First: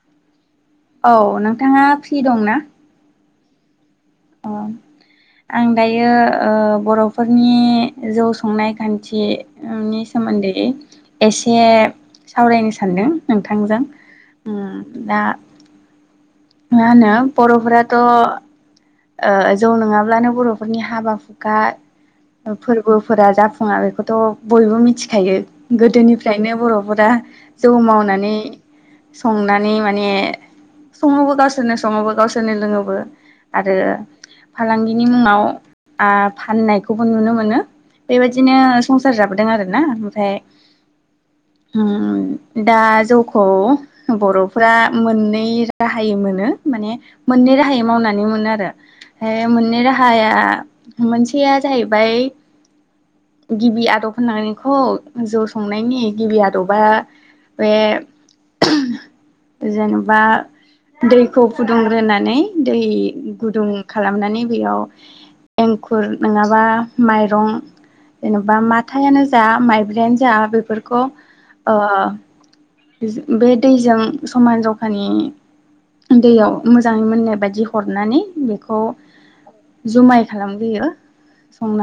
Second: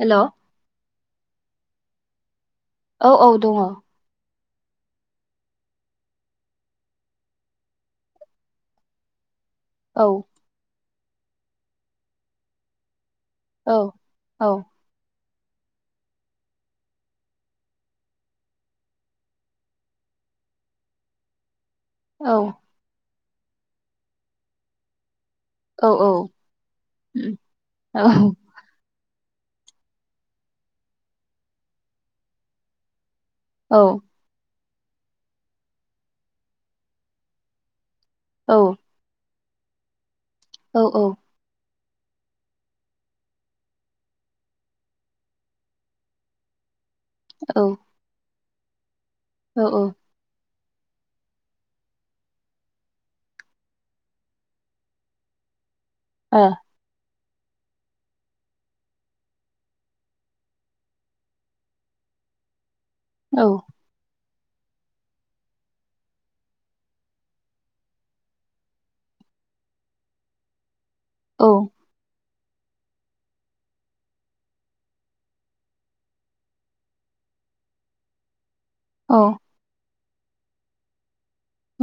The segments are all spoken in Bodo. हेल' औ औ नोंथाङा फ्रि दं ना औ औ दंङ अ आं दायो ओ बरफोरनि जौ संनाय खान्थि नि सोमोन्दै एसे सावरायनो सानदों औ नोंथांजों औ दा मा होनो बर'फोराथ ओ जौ नंङाब्लानो बर'फोरनि हाबा हुखा फोरबो फोर जाफुंङा बेखौथ' बयबो मिथिखायो औ गोदोनिफ्रायनो बरफोरा उम, जौ औ मावनानै संनानै माने संङोबो गावसोरनो संङोबो गावसोरनो लोंङोबो आरो औ फालांगिनि मुङाव आ फाननायखौबो नुनो मोनो बेबायदिनो औ संसार जाब हाबदों आर ना ओमफ्राय औ औ ओम ओम दा जौखौ बर'फ्रा मोननै राहायै मोनो माने मोननै राहायै मावना बे मोनो आरो बे औ औ मोननै राहाया मोनसेया जाहैबाय गिबि आदब होननानैखौ जौ सं संनायनि गिबि आदबा बे जेनेबा दैखौ फुदुंग्रोनानै दै गुदुं खालामनानै दैयाव एंखुर नङाबा माइरं जेन'बा माथायानो जा माइब्रानो जा बेफोरखौ उम खौ ओ बे दैजों समान जखानि दैयाव मोजाङै मोननाय बायदि हरनानै बेखौ औ जुमाय खालामगोयो।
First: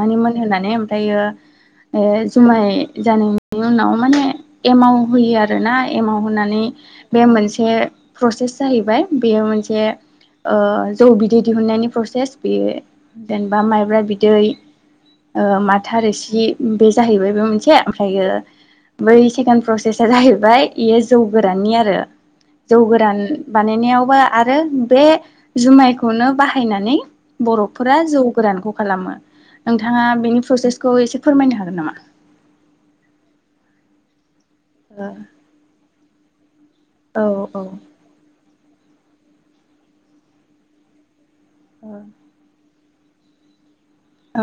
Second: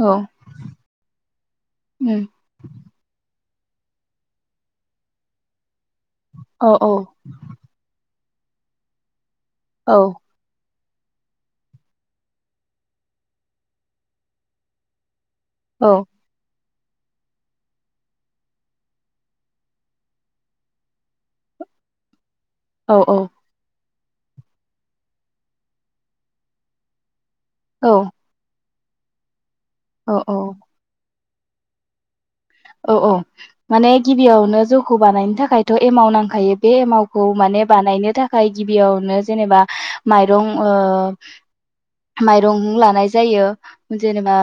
औ मोन होननानै ओमफ्र जुमाय जानाय बेनि उनाव माने एमाव होयो आरो ना एमाव औ होनानै बे मोनसे प्रसेस जाहैबाय बेयो मोनसे ओ जौ बिदै दिहुननायनि प्रसेस बेयो जेनेबा माइब्रा बिदै माथार रोसि बे जाहैबाय बे मोनसे ओमफ्रायो बै सेकेणड प्रसेसा जाहैबाय ओमफ्राय बेयो जौ गोरानि आरो जौ गोरान बानायनायाव आरो बे जुमायखौनो बाहायनानै बर'फोरा जौ गोरानखौ खालामो औ नोंथाङा औ बेनि प्रसेसखौ एसे फोरमायनो हागोन नामा? औ औ माने गिबियाव जौखौ नामा? बानायनो थाखायथ' एमाव नां [inaudible] बे औ एमावखौ माने बानायनो थाखाय गिबियावनो जेनेबा माइरं माइरं लानानै नाय जायो जेनेबा औ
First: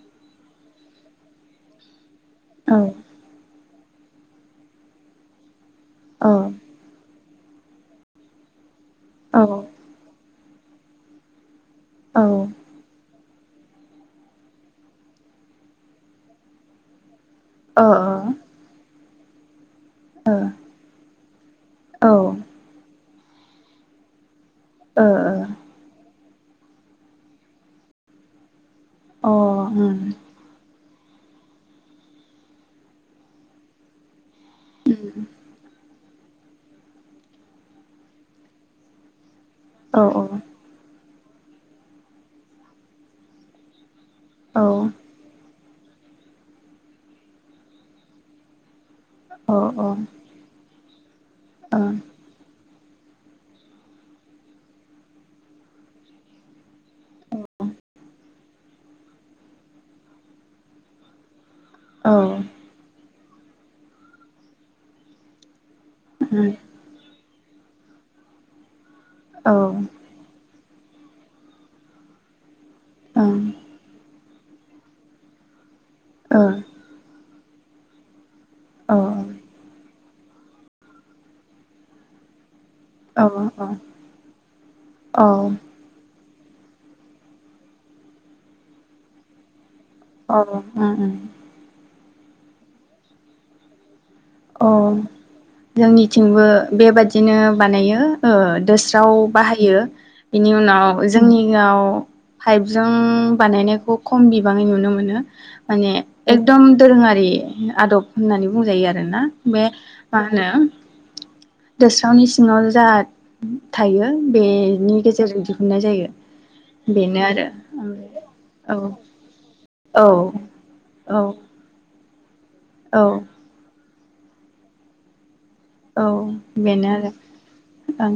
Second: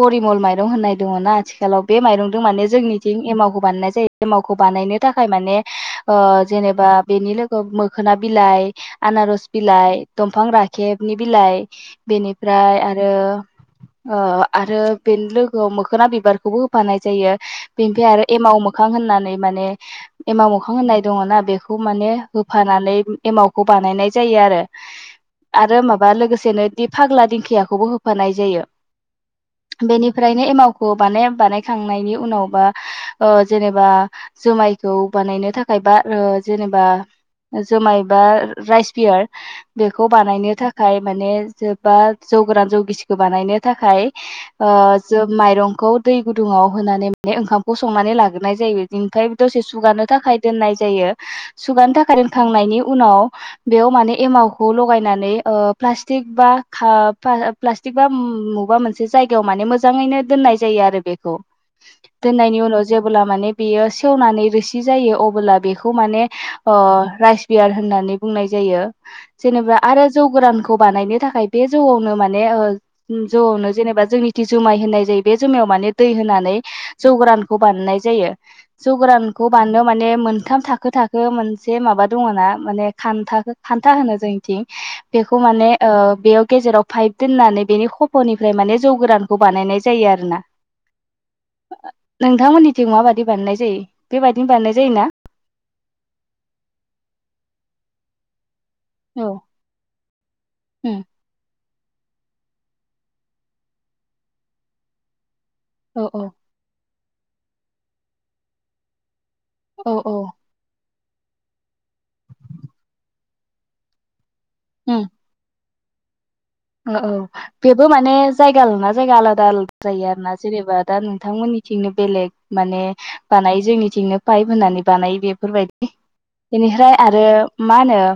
परिमल माइ माइरं होननाय दङ ना आथिखालाव बे माइरं माने औ जोंनिथिं एमावखो बानायनाय जायो एमावखौ बानायनो थाखाय माने औ जेनेबा बेनि नो मोखोना बिलाइ ओ आनारस बिलाय दम बिफां राखेबनि बिलाइ ओ औ बेनिफ्राय आरो ओ-आरो बेनि लोगोआव मोखोना बिबारखौबो होफानाय [unintelligible] बेनिफ्राय आरो ओ एमाव मोखां होनना माने एमाव मोखां होननाय दङ ना बेखौ माने होफानानै एमावखौ बानायनाय जायो आरो ओ आरो माबा लोगो सेनो दि फाग्ला दिंखियाखौबो होफानाय जायो अ उम बेनिफ्रायनो एमाव [unintelligible] थांनायनि उनावबा ओ जेनेबा जुमायखौ बानायनो थाखाय बा ओ-जेनेबा जोमाय बा राइस बियार औ बेखौ बानायनो थाखाय माने जोबबा जौ गोरान जौ गिसिखौ बानायनो थाखाय औ ओ जो माइरं [unintelligible] गुदुङाव होनानै माने ओंखामखौ संनानै लाग्रोनाय जायो ओमफाय औ दसे सुगानो थाखाय दोननाय जायो सुगानो थाखाय [inaudible] खां नायनि उनाव बेयाव माने एमावखौ लगायनानै ओ-प्लास्टिक बा-खा पा-प्लास्टिक बा म-मबा मोनसे जायगायाव माने मोजाङैनो दोननाय जायो आरो बे द दोननायनि उनाव जोब अब्ला माने बेयो सेवनानै रोसि जायो अबोला बेखौ खौ माने ओ राइस बियार होननानै बुंनाय जायो। जेनेबा आरो जौ गोरानखौ खौ बानायनो थाखाय बे जौआवनो माने ओ जनो जेनेबा जोंनि जि जुमाय होननाय जायो बे जुमायाव माने दै होनानै जौगोरान खौ बानायनाय जायो। जौ ओं गोरानखौ बानायनो माने मोन मोनथाम थाखो थाखो मोनसे माबा दङ ना माने औ उम खान्था खान्था होनो जोंनिथिं औ ओं ओ औ बेखौ औ माने बेयाव गेजेराव पाइप दोननानै बेनि खफ'निफ्राय माने जौ गोरानखौ बानायनाय जायो आरोना। ओ ओ नोंथांमोननिथिं माबादि बानायनाय जायो। बेबायदिनो अ बानायनाय जायोना जोंनिथिंबो बेबादिनो बानायो ओ दोस्राव औ बाहायो बिनि उम उनाव जोंनियाव पाइपजों बानायनायखौ खम बिबाङै नुनो मोनो। माने औ औ एकदम दोरोङारि आदब होननानै बुंजायो आरोना। बे औ औ मा होनो दोस्रावनि सिङाव जा थायो बेनि गेजेर जों दि नाय जायो। औ औ बेनो आरो बेबो माने जायगा ओमफ्राय ना जायगा आलादा आलादा जायो आरोना औ जेनेबा दा औ नोंथांमोननिथिंनो बेलेग माने औ बानाय जोंनि बिथिंनो पाइप होननानै बानायो बे बेफोरबायदि औ बेनिफ्राय आरो मा होनो? ओं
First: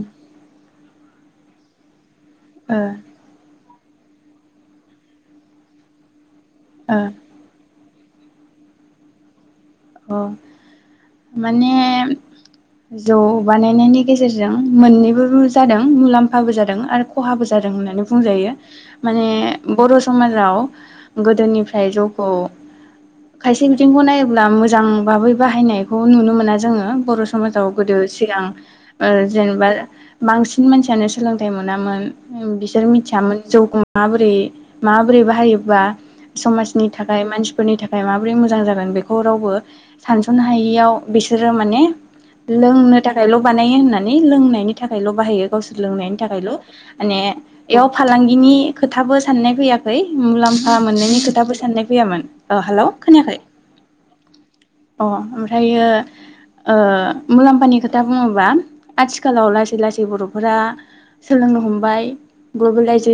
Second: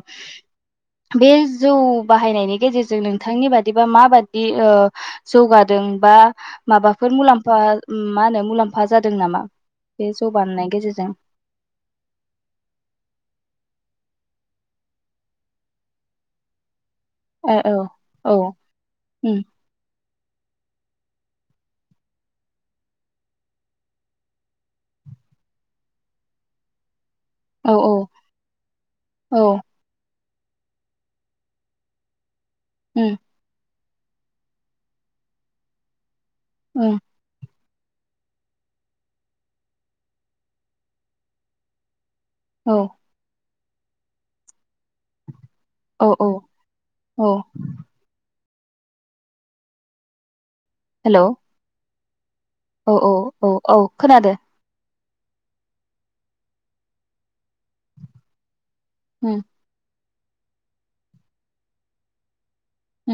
बे जौ बाहायनायनि ओ गेजेरजों नोंथां। नि बादिबा माबादि ओ जौगादों बा माबाफोर मुलाम्फा। मा होनो मुलाम्फा जादों नामा? बे अ जौ बानायनायनि गेजेरजों माने जौ बानायनायनि गेजेर जों मोननैबो जादों मुलाम्फाबो जादों आरो। खहाबो ओ जादों औ होननानै औ बुंजायो माने उम बर' समाजाव गोदोनिफ्राय जौखौ खायसे बिथिंखौ नायोब्ला मो जां बाबै बाहायनायखौ नुनो मोना जोङो बर' समाजाव औ औ गोदो सिगां ओ औ जेनेबा। मांसिन मानसियानो सोलोंथाइ मोनामोन। बिसोर उम मिथियामोन जौ माबोरै माबोरै बाहायोबा? समाजनि उम थाखाय मानसि फोरनि थाखाय माबोरै मोजां जागोन बेखौ रावबो सानस'नो हायियाव बिसोरो माने। औ लोंनो थाखायल'। बानायो होननानै लोंनायनि थाखायल' बाहायो गावसोर औ लोंनायनि औ थाखायल' माने औ बेयाव फालांगिनि। खोथाबो साननाय फैयाखै मुलाम मोननायनि हेलौ खोथाबो साननाय फैयामोन ओ हेलौ औ औ खोनायाखै औ औ खोनादों। अ ओमफ्रायो ओ मुलाम्फानि खोथा बुङोबा। उम आथिखालाव लासै लासै ज बर'फोरा सोलोंनो हमबाय।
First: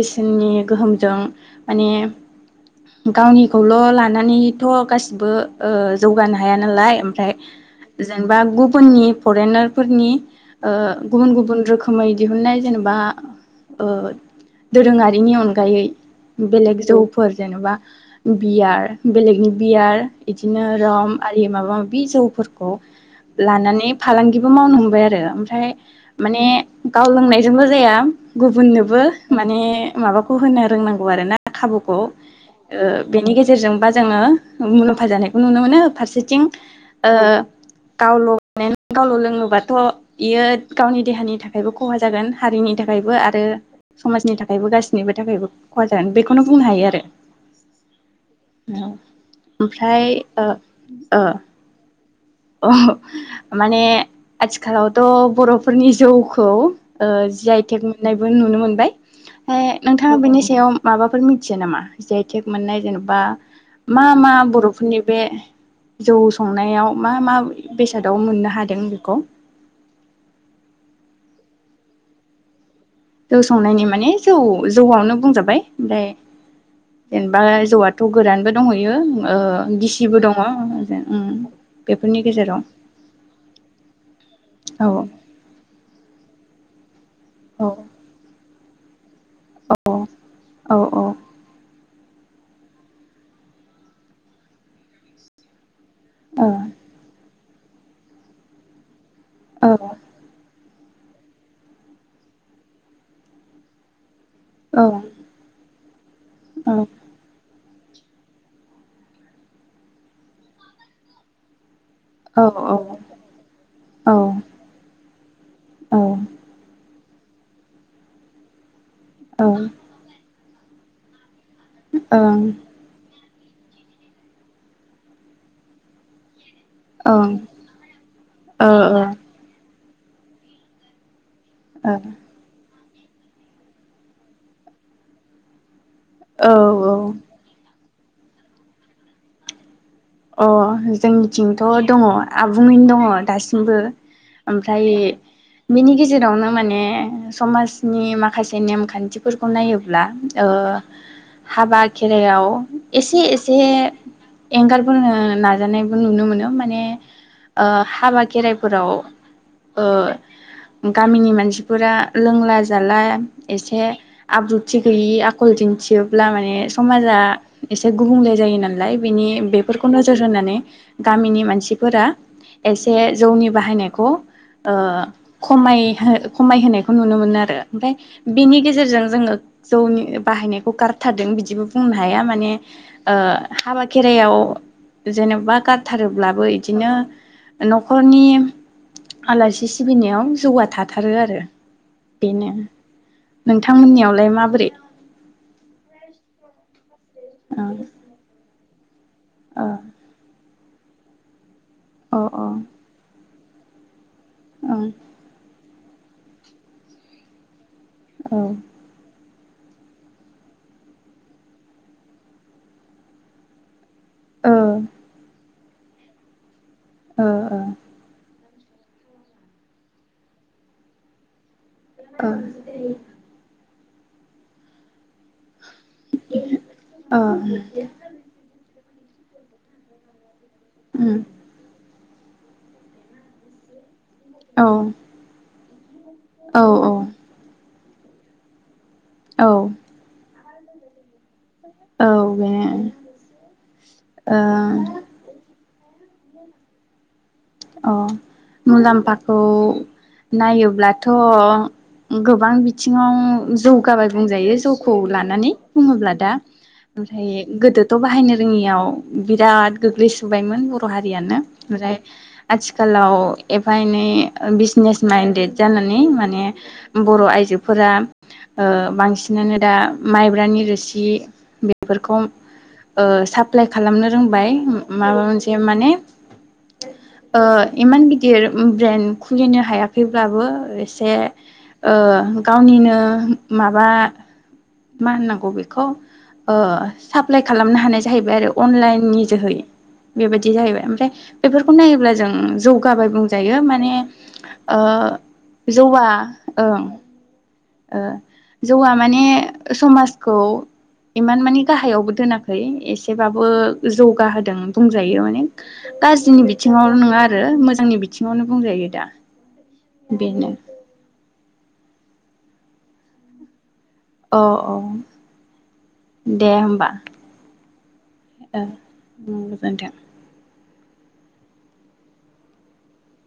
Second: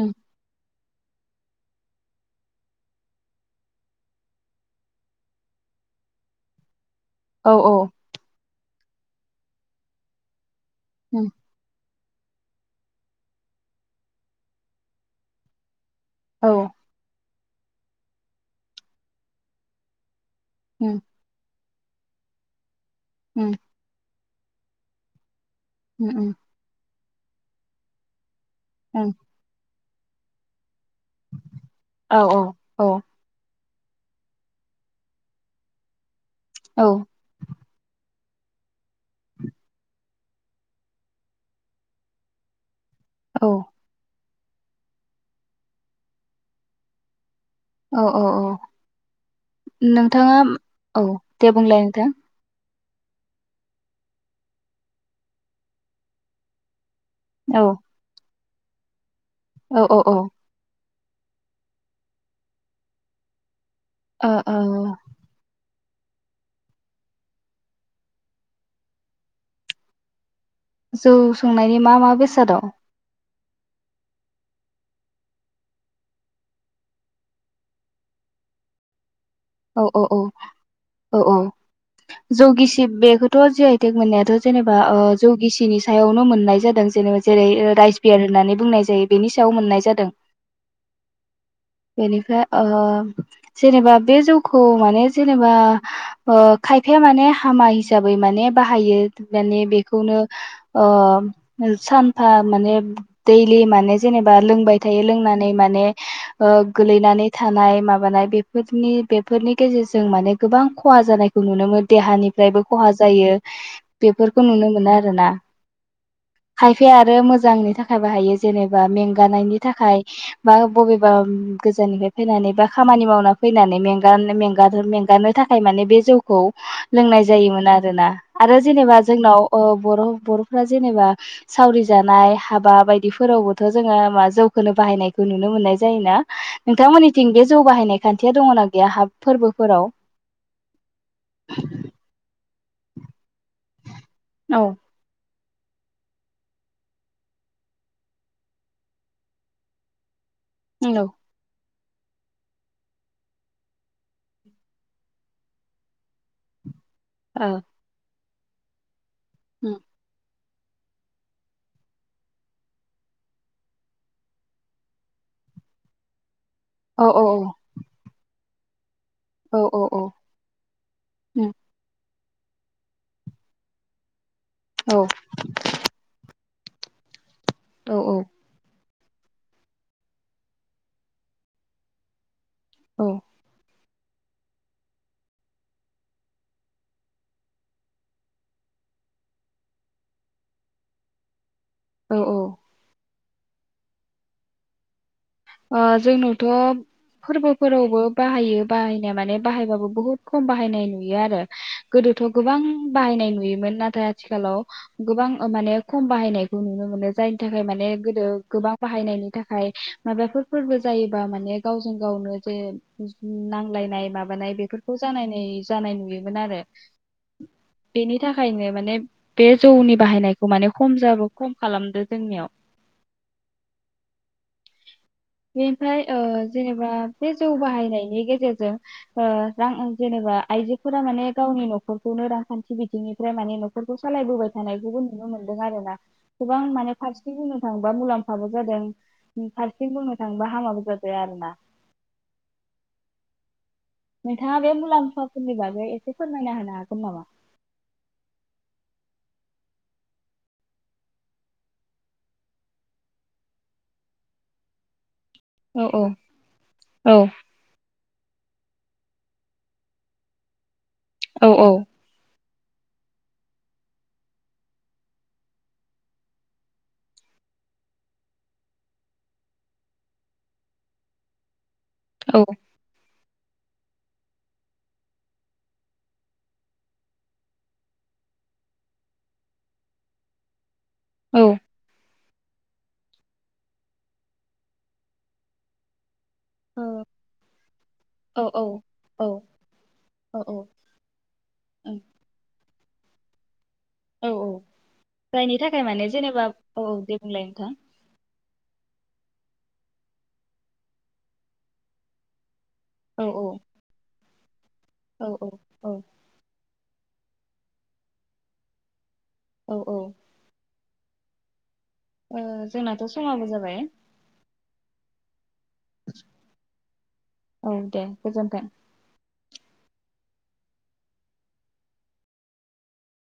उम गोहोम जों माने गावनिखौल' लानानैथ' गासिबो ओ जौगानो हाया नालाय। फ्राय औ औ जेनेबा गु फोरनि फरेनार फोरनि ओ उम गुबुन गुबुन रोखोम। रखोमै दिहुनन्नाय जेनेबा ओ दोरोङारिनि अनगायै औ बेलेग जौफोर जेन'बा बियार बेलेगनि बियार बिदिनो उम रम आरि माबा बे जौफोरखौ उम लानानै फालांगि मावनो हमबाय आरो फाय उम उम माने गाव लोंनायजोंल' जाया गुबुननोबो उम माने माबाखौ होनो रोंनां गौआरोना खाबुखौ औ ओ औ बेनि गेजेरजों बा जोङो मुलाम्फा जानाय नुनो मोनो फारसे थिं औ ओ गावल गावल' लोङोबाथ' बियो गावनि देहानि थाखायबो खहा जागोन हारिनि थाख थाखायबो आरो औ समाजनि थाख खायबो गाससिनिबो थाखायबो खहा जागोन बेखौनो बुंनो हायो आरो औ औ औ ओमफ्राय नोंथाङा ओ ओम औ दे बुंलाय नोंथां औ माने आथिखालावथ' बर'फोरनि जौखौ ओ जि औ आइ टेक मोननाय नुनो मोनबाय फाय औ औ औ नोंथाङा बेनि सायाव माबाफोर मिथिया नामा जि आइ टेक मोननाय जेन'बा मा ओ मा औ बर'फोरनि जौ संनायाव मा मा बेसादाव मोननो हादों बेखौ जौ संनायनि मा मा बेसाद दं जौ संनायनि माने जौ जौआवनो बुंजाबाय ओमफ्राय जेनेबा जौआथ' गोरानबो दंहैयो ओ औ गिसिबो दङ उम बेफ जौगिसि बेखौथ' जि आइ टेक मोननायाथ' जेनेबा औ ओ जौगिसिनि सायावनो मोननाय जादों जेनेबा जेरै औ ओ राइस बियार होननानै बुंनाय जायो बेनि सायाव मोननाय जादों औ औ बेनिफ्राय ओ जेनेबा बे जौखौ माने जेनेबा ओ औ खायफाया माने हामा हिसाबै माने बाहायो माने औ बेखौनो अ सानफा माने दैलि माने जेनेबा औ लोंबाय थायो लोंनानै माने गोलैनानै थानाय माबानाय बेफोरनि बेफोरनि गेजेरजों माने गोबां खहा जानायखौ नुनो मोनो देहानिफ्रायबो खहा जायो ओं बेफोरखौ नुनो मोनो आरोना ओं खायफाया आरो आरो मोजांनि थाखाय बाहायो जेनेबा बा ओ मेंगानायनि थाखाय मा बबेबा गोजाननिफ्राय ओ फैनानै बा खामानि मावना फैनानै में में मेंगानो थाखाय माने बे जौ औ लोंनाय जायोमोन आरोना आरो जेनेबा जोंनाव ओ बर' बर'फोरा जेनेबा सावरि जानाय हाबा बायदि बिफोरावबोथ' जोङो मा जौखोनो बाहायनायखौ नुनो मोननाय जायोना औ नोंथांमोननिथिं बे जौ बाहायनायखौ खान्थिया दङना गैया हाबा फोरबोफोराव अ जोंनिथिंथ' दङ आ नो दङ दासिम बो औ ओमफ्राय बिनि गेजेरावनो माने समाजनि माखासे नेमखान्थिफोरखौ नायोब्ला ओ नंगौ हाबा खेरायाव एसे एसे एंगार फोरो नाजानायबो नुनो मोनो माने ओ हाबानि खेराइफोराव उम अ गामिनि मानसिफोरा लोंला जाला एसे आब्रुथि गैयि आखल दिन्थियोब्ला माने औ समाजा औ औ एसे गुबुंले जायो ना लाइ। बिनि औ बे औ औ नोजोर होनानै गामिनि उम मानसिफोरा [unintelligible] एसे जौनि बाहायनायखौ ओ औ खमायहो खमायहोनायखौ नुनो मोनो आर [unintelligible] ओमफ्राय औ बिनि गेजेरजों जोङो जौनि बाहायनायखौ गारथारदों बिदिबो बुंनो हाया माने औ ओ हाबा खेराइयाव जेनेबा गारथारोब्लाबो इदिनो न'खरनि आलासि सिबिनायाव जौगा थाथारो आरो। औ बेनो। औ नोंथांमोननियावलाय माबोरै? जोंनावथ' ओ फोरबोफोरावबो बाहायो। बाइ [unintelligible] बाहायबो बहत खम बाहायनाय नुयो आरो। गोदोथ' ओ गोबां अ बाहायनाय नुयो मोन नाथाय आथिखालाव गोबां ओ माने खम बाहायनायखौ नुनो मोनो जायनि थाखाय माने गोदो गोबां बाहायनायनि थाखाय माबाफोर फोरबो जायोबा माने गावजों गावनो जे नांलायनाय माबानाय बेफोरखौ जानाय जानाय नुयोमोन आरो। औ औ। थायनो माने बे जौनि बाहायनायखौ माने खम जाबो खम खालामदो जोंनियाव। अ बेनिफ्राय ओ जेनेबा बे जौ बाहायनायनि गेजेरजों ओ रां आरजिनोबा आइजोफोरा माने गावनि न'खर खौनो रांखान्थि बिथिंनिफ्राय माने न'खर सालायबोबाय ओं औ थानायखौबो नुनो मोनदों आरोना गोबां ओ उम औ माने फारसेथिं बुंनो थाङो बा मुलाम्फाबो जादों। औ फारसेथिं बुंनो थांबा [unintelligible] औ बेनो। ओ नोंथाङा बे मुलामफाफोरनि बा गै एसे फोरमायना होनो हागोन नामा? अ मुलाम्फाखौ नायोब्लाथ' गोबां बिथिङाव जौगाबाय बुंजायो जौखौ ला नानै औ औ बुङोब्ला दा औ ओमफाय गोदो थ' बाहायनो रोङियाव बिराद गोग्लै सुबायमोन बर' र' हारियानो औ ओमफ्राय आथिखालाव एफा एनै बिजनेस माइनदेद जानानै माने बर' आइजोफोरा ओ बांसिनानो दा माइब्रानि रोसि बेफोरखौ औ ओ सा एप्लाइ खालामनो रोंबाय माबा मोनसे माने ओ इमान गिदिर ब्रेन्ड खुलिनो हायाखैब्लाबो ए से औ ओ गावनिनो माबा मा होननांगौ बेखौ ओ औ साप्लाय खालामनो हानाय जाहैबाय औ आरो अनलाइननि जोहै औ बेबायदि औ जाहैबाय। ओमफ्राय बेफोरखौ नायोब्ला जौगाबाय बुंजायो माने औ औ ओ जायनि थाखाय जौवा माने जेनेबा ओं औ दे बुंलाय। नोंथां ओ जौवा माने समाजखौ इमान मानि गाहायावबो दोना खै औ एसेबाबो औ जौगा हो दों। बुंजायो औ माने औ औ गाज्रिनि बि थिङाव नङा आरो मोजांनि बिथिङावनो बुंजायो दा। औ औ बेनो। ओ जोंनाथ' समाबो जाबाय। औ औ। दे होमबा औ दे गोजोन्थों। ओ। गोजोन्थों।